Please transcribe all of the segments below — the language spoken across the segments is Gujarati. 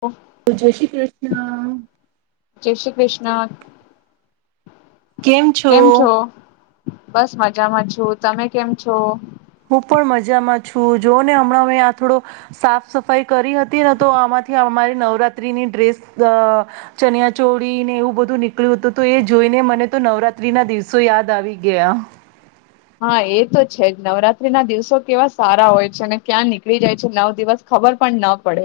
ઓહ! જય શ્રી કૃષ્ણ જય શ્રી કૃષ્ણ કેમ છો? બસ મજામાં છું, તમે કેમ છો? હું પણ મજામાં છું જો ને હમણાં અં આ થોડો, સાફ સફાઈ કરી હતી ને તો આમાંથી અમારી નવરાત્રીની ડ્રેસ ચનિયાચોળી ને એવું બધું નીકળ્યું હતું. તો એ જોઈને મને તો નવરાત્રી ના દિવસો યાદ આવી ગયા. હા એ તો છે. જ નવરાત્રી ના દિવસો કેવા સારા હોય છે. અને ક્યાં નીકળી જાય છે. નવ દિવસ ખબર પણ ના પડે.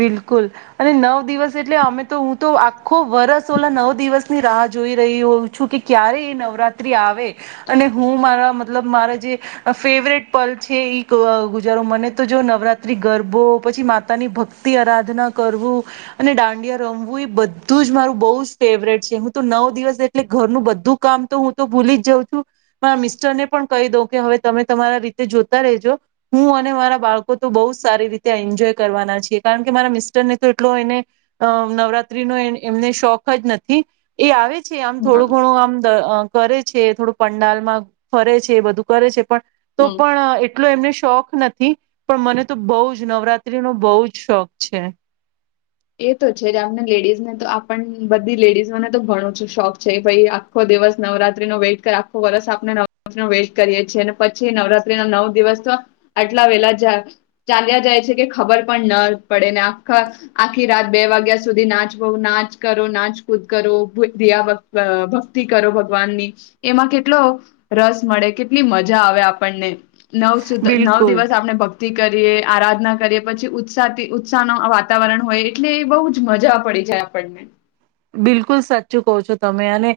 બિલકુલ, અને નવ દિવસ એટલે અમે તો હું તો આ ખૂબ વરસ ઓલા નવ દિવસ ની રાહ જોઈ રહહી હો છું કે ક્યારે એ નવરાત્રી આવે, અને હું મારા મતલબ મારા જે ફેવરેટ પલ છે. એ ગુજારો મને તો જો નવરાત્રી ગરબો પછી માતાની ભક્તિ. ભક્તિ આરાધના કરવું, અને દાંડિયા રમવું એ બધું જ મારું બહ જ ફેવરેટ છે. હું તો નવ દિવસ એટલે ઘરનું બધું કામ તો હું તો ભૂલી જ જાઉં છું, મારા મિસ્ટર ને પણ કહી દઉ કે હવે તમે તમારા રીતે જોતા રેજો, હું અને મારા બાળકો તો બહ જ સારી રીતે એન્જોય કરવાના છે. કારણ કે મારા મિસ્ટર ને તો એટલો એને અ નવરાત્રી નો એમને શોખ જ નથી, એ આવે. છે. આમ હા થોડું ઘણું આમ કરે છે થોડું પંડાલમાં ફરે છે બધું કરે છે. તો હમ પણ એટલો એમને શોખ નથી, પણ મને તો બહુ જ નવરાત્રી ન બહ જ શોખ છે. એ તો છે. આપને લેડીઝને તો આપણ બધી લેડીઝોને તો ઘણું શોખ છે. ભાઈ આખો દિવસ નવરાત્રી નો વેટ આખો વર્ષ આપણે નવરાત્રી નો વેટ કરીએ છીએ, અને પછી નવરાત્રી નવ દિવસ તો, આટલા વેલા ચાલ્યા જાય છે. કે ખબર પણ ના પડે ને આખા આખી રાત બે વાગ્યા સુધી નાચવો નાચ કરો નાચકૂદ કરો ભક્તિ કરો ભગવાનની, એમાં કેટલો રસ મળે કેટલી મજા આવે આપણને. નવ સુદ્ધ નવ બિલકુલ દિવસ આપણે ભક્તિ કરીએ આરાધના કરીએ પછી. ઉત્સાહથી ઉત્સાહ નું વાતાવરણ હોય એટલે એ બહુ જ મજા પડી જાય આપણને. બિલકુલ સાચું કો છો તમે અને,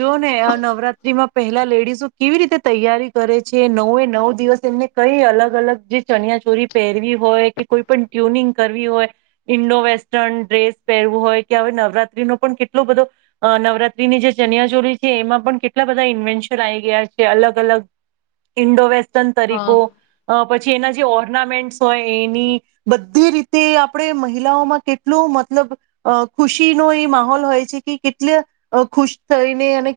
જોઓ ને નવરાત્રીમાં પહેલા લેડીસો કેવી રીતે તૈયારી કરે છે. નવે નવ દિવસ એમને કઈ અલગ અલગ જે ચણિયાચોરી પહેરવી હોય. કે કોઈ પણ ટ્યુનિંગ કરવી હોય, ઈન્ડોવેસ્ટર્ન ડ્રેસ પહેરવું હોય કે હવે નવરાત્રિ પણ કેટલો બધો નવરાત્રીની જે ચનિયાજોળ છે. એમાં પણ કેટલા બધા ઇન્વેન્શન આવી ગયા છે. અલગ અલગ ઇન્ડોવસ્ટ હા તરીકો, પછી એના જે ઓર્નામેન્ટ હોય. એની બધી રીતે આપણે મહિલાઓમાં કેટલો મતલબ ખુશી નો એ માહોલ હોય છે. કે કેટલે ખુશ થઈને અને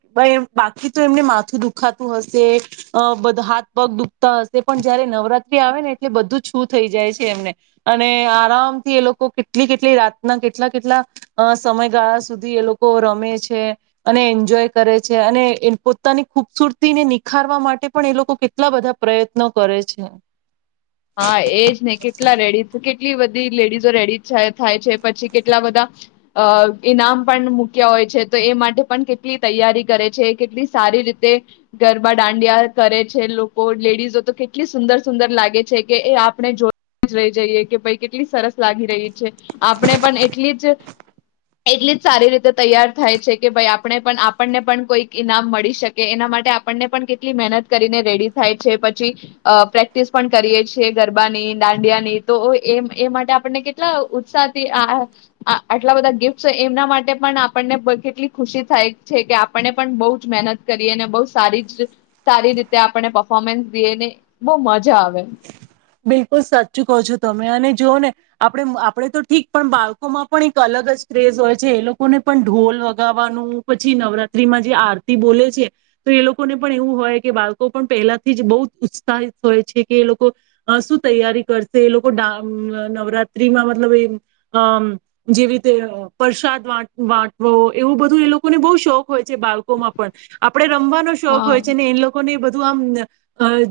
બાકી તો એમને માથું દુખાતું હશે. હાથ પગ દુખતા હશે પણ જયારે નવરાત્રી આવે ને એટલે બધું છું થઈ જાય છે. એમને અને આરામથી એ લોકો કેટલી કેટલી રાતના કેટલા કેટલા અ સમયગાળા સુધી એ લોકો રમે છે. વઅને એન્જોય કરે છે, અને પોતાની ખૂબસુરતીને નિખારવા માટે પણ એ લોકો કેટલા બધા પ્રયત્નો કરે છે. હા એજ ને કેટલા રેડી કેટલી બધી લેડીઝો રેડી થાય છે. પછી કેટલા બધા, અ ઈનામ પણ મૂક્યા હોય છે. તો એ માટે પણ કેટલી તૈયારી કરે છે. કેટલી સારી રીતે ગરબા દાંડિયા કરે છે. લોકો લેડીઝો તો કેટલી સુંદર સુંદર લાગે છે. કે એ આપણે જો જ રહી જઈએ. કે ભાઈ કેટલી સરસ લાગી રહી છે. આપણે પણ એટલી જ એટલી જ સારી રીતે તૈયાર થાય છે. કે ભાઈ આપણે પણ આપણને પણ કોઈક ઈનામ મળી શકે એના માટે આપણને પણ કેટલી મહેનત કરીને રેડી થાય છે. પછી પ્રેક્ટિસ પણ કરીએ છીએ. ગરબાની, દાંડિયાની તો એમ એ માટે આપણને કેટલા ઉત્સાહથી આ આટલા બધા ગિફ્ટ એમના માટે પણ આપણને કેટલી ખુશી થાય છે. કે આપણને પણ બહ જ મહેનત કરીને બ સારી જ સારી રીતે આપને પફોર્મન્સ દઈને, બહ મજા આવે. બિલકુલ સાચચું કહો છો તમે અને જોઓ ને, આપણે આપડણે તો ઠીક પણ બાળકોમાં પણ એક અલગ જ ક્રેઝ હોય છે. એ લોકોને પણ ઢોલ વગાવવાનું પછી નવરાત્રીમાં જે આરતી બોલે છે, તો એ લોકોને પણ એવું હોય, કે બાળકો પણ પહેલાથી જ બહુ ઉત્સાહિત હોય છે. કે એ લોકો શું તૈયારી કરશે? એ લોકો નવરાત્રીમાં મતલબ, એ જેવી રીતે પ્રસાદ વાટવો એવું બધું એ લોકોને બહુ શોખ હોય છે. બાળકોમાં પણ આપણે રમવાનો શોખ હા હોય છે. ને એ લોકોને બધું તો આમ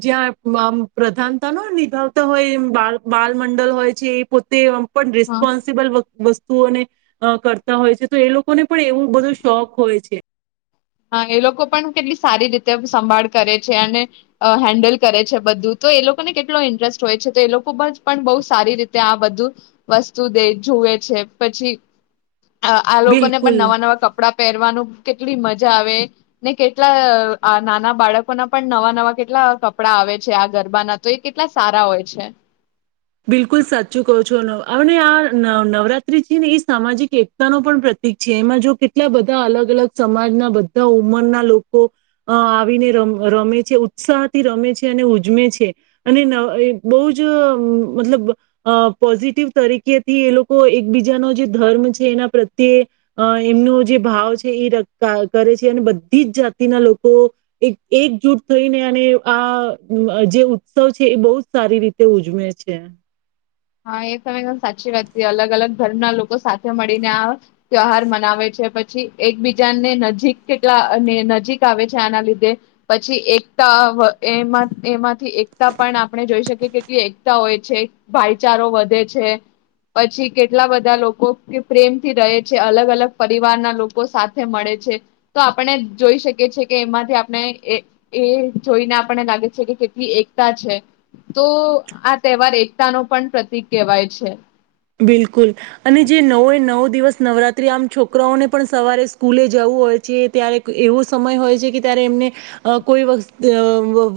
જ્યાં આમ પ્રધાનતા ન હોય ને લાવતા હોય એમ બા બાલમંડલ હોય છે એ પોતેય પણ હા રિસ્પોન્સિબલ વ વસ્ તુઓને અ કરતા હોય છે, તો એ લોકોને પણ એવું બધો શોખ ઓય છે. હાં, એ લોકો પણ કેટલી સારી રીતે સંભાળ કરે છે અને અ હેન્ડલ કરે છે બધું, તો એ લોકોને કેટલો ઇન્ટરેસ્ટ હોય છે, તો એ લોકો બ જ પણ બઉ સારી રીતે આ બધું વસ્તુ દે, જુવે છે પછી આ આ લોકોને બિલકુલ પણ નવા નવા કપડા પેરવાનું કેટલી મજ જા આવે, ને કેટલા અ આ નાના બાળકોના પણ નવા નવા કેટલા કપડા આવે છે આ ગરબાના, તો એ કેટલા સારા ઓય છે. બિલકુલ સાચું કહો છો નવ અને આ ન નવરાત્રી છે ને એ સામાજિક એકતાનો પણ પ્રતિક છે. એમાં જો કેટલા બધા અલગ અલગ સમાજના બધા ઉંમરના લોકો અ આવીને રમ રમે છે, ઉત્સાહથી રમે છે અને ઉજવે છે અને નવ અ બોઉજ મતલબ અ પોઝિટિવ તરીકેથી એ લોકો એકબીજાનો જે ધર્મ છે એના પ્રત્યે અ એમનો જે ભાવ છે ઈ ર ક કા કરે છે અને બધી જ જાતિના લોકો એક એકજૂટ થઈને અને આ અ જે ઉત્સવ છે, એ બોઉજ સારી રીતે ઉજવે છે. [unintelligible] હા, એ [unintelligible] સાચી વાત તે અલગ અલગ ધર્મના લોકો સાથે મળીને આ ત્યોહાર મનાવે છે, પછી એકબીજાને નજીક કેટલા અને નજીક આવે છે, આના લીધે પછી એકતા વ એમાં એમાં એકતા પણ આપણે જોઈ શકીએ, કેટલી એક તા હોય છે, ભાઈ. ચારો વધે છે, પછી કેટલા બધા લોકો કે પ્રેમથી રહે છે, અલગ અલગ પરિવારના લોકો સાથે મળે છે, તો આપણને જોઈ શકીએ છીએ કે, એમાંથી આપને એ જોઈને આપણ ને લાગે છે કે કેટલી એકતા છે, તો આ તહેવાર એકતાનો પણ પ્રતિક કહેવાય છે. બિલકુલ અને જે નવ એ નવ દિવસ નવરાત્રી આમ છોકરાઓને પણ સવારે સ્કૂલે જવું હોય છે, ત્યારે એવો સમય હોય છે કે, ત્યારે એમને કોઈ વસ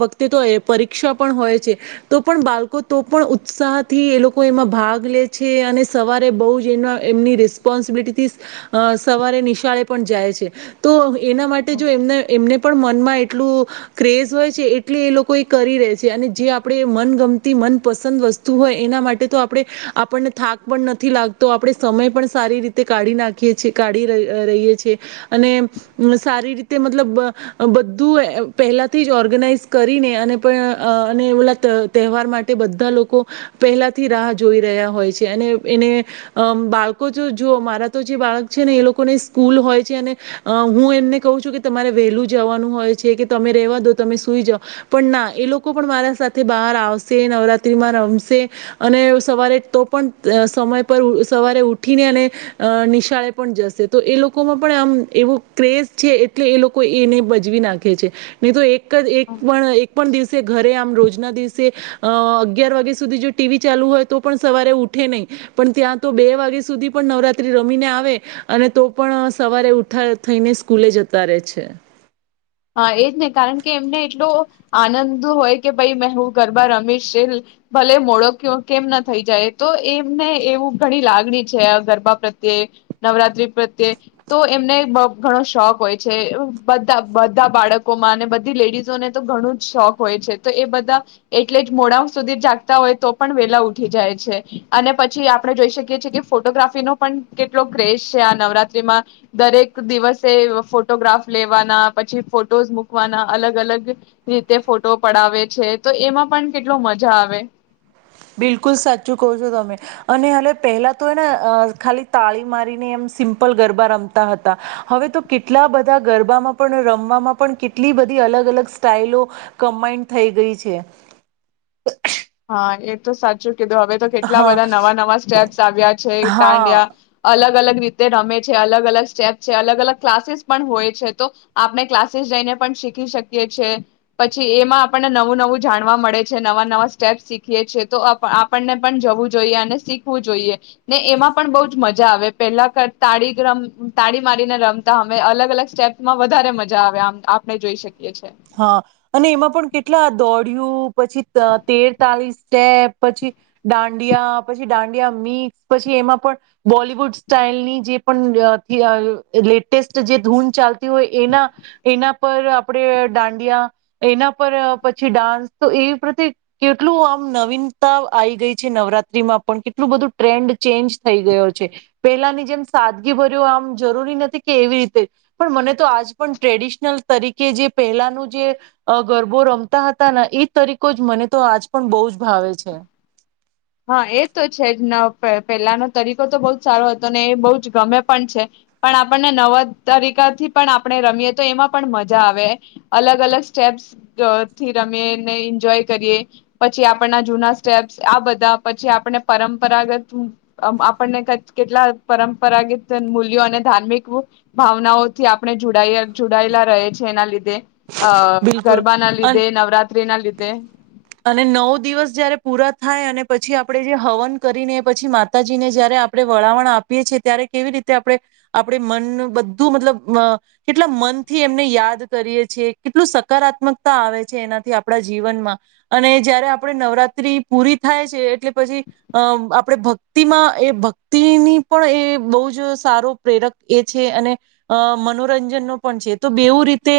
વખતે તો પરીક્ષા પણ હોય છે, તો પણ બાળકો તો પણ ઉત્સાહ થી એ લોકો એમાં ભાગ લે છે અને સવારે બોજ એમ એમની રિસ્પોન્સિબિલિટીથી સવારે નિશાળે પણ જાય છે, તો હવે એના માટે હમ જો એમને એમને પણ મનમાં એટલું ક્રેઝ હોય છે, એટલી એ લોકો એ કરી રહેે છે અને જે આપડે મનગમતી મનપસંદ વસ્તુ હોય, એના માટે તો આપડે આપણને થાક પણ નથી લાગતો. આપડે સમય પણ સારી રીતે કાઢી નાખીએ છીએ, કાઢી રહીએ છીએ અને સારી રીતે મતલબ અ બધું પહેલાથી જ ઓર્ગેનાઈઝ કરીને અને પણ અને ઓલા તહેવાર માટે બધા લોકો પહેલાથી રાહ જોઈ રહ્યા હોય છે અને એને બાળકો જો જો મારા તો જે બાળક છે ને, એ લોકોને સ્કૂલ હોય છે અને હું એમને કહું છું કે, તમારે વહેલું જવાનું હોય છે કે, તમે રેવા દો, તમે સુઈ જાઓ પણ ના એ લોકો પણ મારા સાથે બહાર આવશે નવરાત્રીમાં રમશે અને સવારે તો પણ સમય પર સવારે ઉઠીને અને નિશાળે પણ જશે, તો એ લોકોમાં પણ આમ એવું ક્રેઝ છે, એટલે એ લોકો એને બજવી નાખે છે, ની તો એ એક એક હમ. પણ એક પણ દિવસે ઘરે આમ રોજ ના દિવસે અ અગિયાર વાગ્યા સુધી જો ટીવી ચાલુ હોય તો પણ સવારે ઉઠે નહી, પણ ત્યાં તો બે વાગ્યા સુધી પણ નવરાત્રી રમીને આવે અને તો પણ સવારે ઉઠા થઈને સ્કૂલે જતા રહેે છે. હા, એજને કારણકે એમને એટલો આનંદ હોય કે ભાઈ, મે હું ગરબા રમીશ, [unintelligible] ભલે મોડો ક્યો કેમ ન થઈ જાય તો, એમને એવું ઘણી લાગણી છે, આ ગરબા પ્રત્યે, નવરાત્રી પ્રત્યે, તો એમને બ ઘણો શોખ હોય છે બધા બધા બાળકોમાં અને બધી લેડીઝોને તો ઘણું જ શોખ હોય છે, તો એ બધા એટલે જ મોડાં સુધી જાગતા હોય તો, પણ વેલા ઉઠી જાય છે અને પછી આપડે જોઈ શકીએ છીએ, કે ફોટોગ્રાફીનો પણ કેટલો ક્રેઝ છે. આ નવરાત્રીમાં દરેક દિવસે ફોટોગ્રાફ લેવાના પછી ફોટોઝ મૂકવાના, અલગ-અલગ રીતે ફોટો પડાવે છે, તો એમાં પણ કેટલો મજા આવે. બિલકુલ સાચું કહો છો તમે અને હલે પહેલા તો ને ખાલી તાળી મારીને એમ સિમ્પલ ગરબા રમતા હતા. હવે તો કેટલા બધા ગરબામાં પણ, રમવામાં પણ કેટલી બધી અલગ અલગ સ્ટાઈલો કમ્બાઈન્ડ થઈ ગઈ છે. હા, એતો સાચુ કે, હવે તો કેટલા હા બધા નવા નવા સ્ટેપસ આવ્યા છે, હા દાડિયા અલગ અલગ રીતે રમે છે, અલગ-અલગ સ્ટેપ છે, અલગ-અલગ ક્લાસીસ પણ હોય છે, તો આપણે ક્લાસીસ જઈને પણ શીખી શકીએ છે, પછી એમાં આપણને નવું-નવું જાણવા મળે છે. નવા નવા સ્ટેપસ શીખીએ છે, તો આપણને પણ જવું જોઈએ અને શીખવું જોઈએ, ને એમાં પણ બો જ મજા આવે. પેલા કરતા તાળી તાળી મારીને રમતા, અવે અલગ અલગ સ્ટેપસ માં વધારે મજા આવે, આમ આપણે જોઈ શકીએ છીએ. હા અને એમાં પણ કેટલા દોડયુ પછી અહ તેર તાવિસ સ્ટેપ પછી દાંડિયા પછી દાંડિયા મિક્સ પછી એમાં પણ બોલિવુડ સ્ટાઈલની જે પણ અતી અ લેટેસ્ટ જે ધૂન ચાલતી હોય એના એના પર આપણે દાંડિયા એના પર પછી ડાન્સ તો એવી પ્રત્યે કેટલું આમ નવીનતા આવી ગઈ છે નવરાત્રીમાં પણ કેટલું બધું ટ્રેન્ડ ચેન્જ થઈ ગયો છે. પેલાની જેમ સાદગી ભર્યો આમ જરૂરી નથી કે એવી રીતે પણ મને તો આજ પણ ટ્રેડિશનલ તરીકે જે પહેલાનું જે ગરબો રમતા હતા ને એ તરીકો જ મને તો આજ પણ બહુ જ ભાવે છે. હા એ તો જ એટલા પછી આપણને પરંપરાગત આમ આપણને કેટલા પરંપરાગત મૂલ્યો અને ધાર્મિક ભાવનાઓથી આપણે જોડાયા-જોડાયેલા રહે છે એના લીધ ધે અ બિલકુલ ગરબાના અને લીધે નવરાત્રિ ના લિ તે અને નવ દિવસ જયારે પૂરા થાય અને પછી આપણે જે હવન કરીને પછી માતાજીને જયારે આપણે વળાવણ આપીએ છેએ. ત્યારે કેવી રીતે આપણે આપણે મન બધું મતલબ અ કેટલા મનથી એમને યાદ કરીએ છીએ કેટલું સકારાત્મકતા આવે છે એનાથી આપણા જીવનમાં અને જયારે આપણે નવરાત્રિ પૂરી થાય છે એટલે પછી અ આપણે ભક્તિમાં એ ભક્તિની પણ એ બહુ જ સારો પ્રેરક એ છે અને અ મનોરંજનનો પણ છે તો બેવું રીતે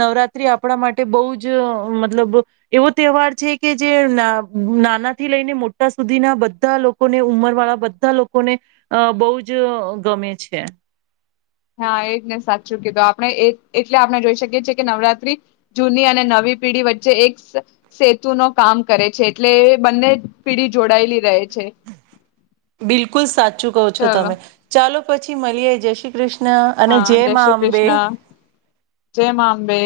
નવરાત્રિ આપડા માટે બહુ જ મતલબ એવો તહેવાર છે કે જે ના-નાના થી લઈને મોટા સુધીના બધા લોકોને ઉંમરવાળા બધા લોકોને બહુ જ ગમે છે. હા, એ જ ને સાચું કીધું આપણે એ એટલે આપણે જોઈ શકીએ છીએ કે નવરાત્રી જૂની અને નવી પેઢી વચ્ચે એક સેતુ નો કામ કરે છે એટલે એ બંને પીઢી જોડાયેલી રહે છે બિલકુલ સાચું કહો છો ચલો તમે. ચાલો. પછી મળીએ જય શ્રી કૃષ્ણ. અને હા, જય મા શ્રી અંબે. કૃષ્ણ. જય માં અંબે.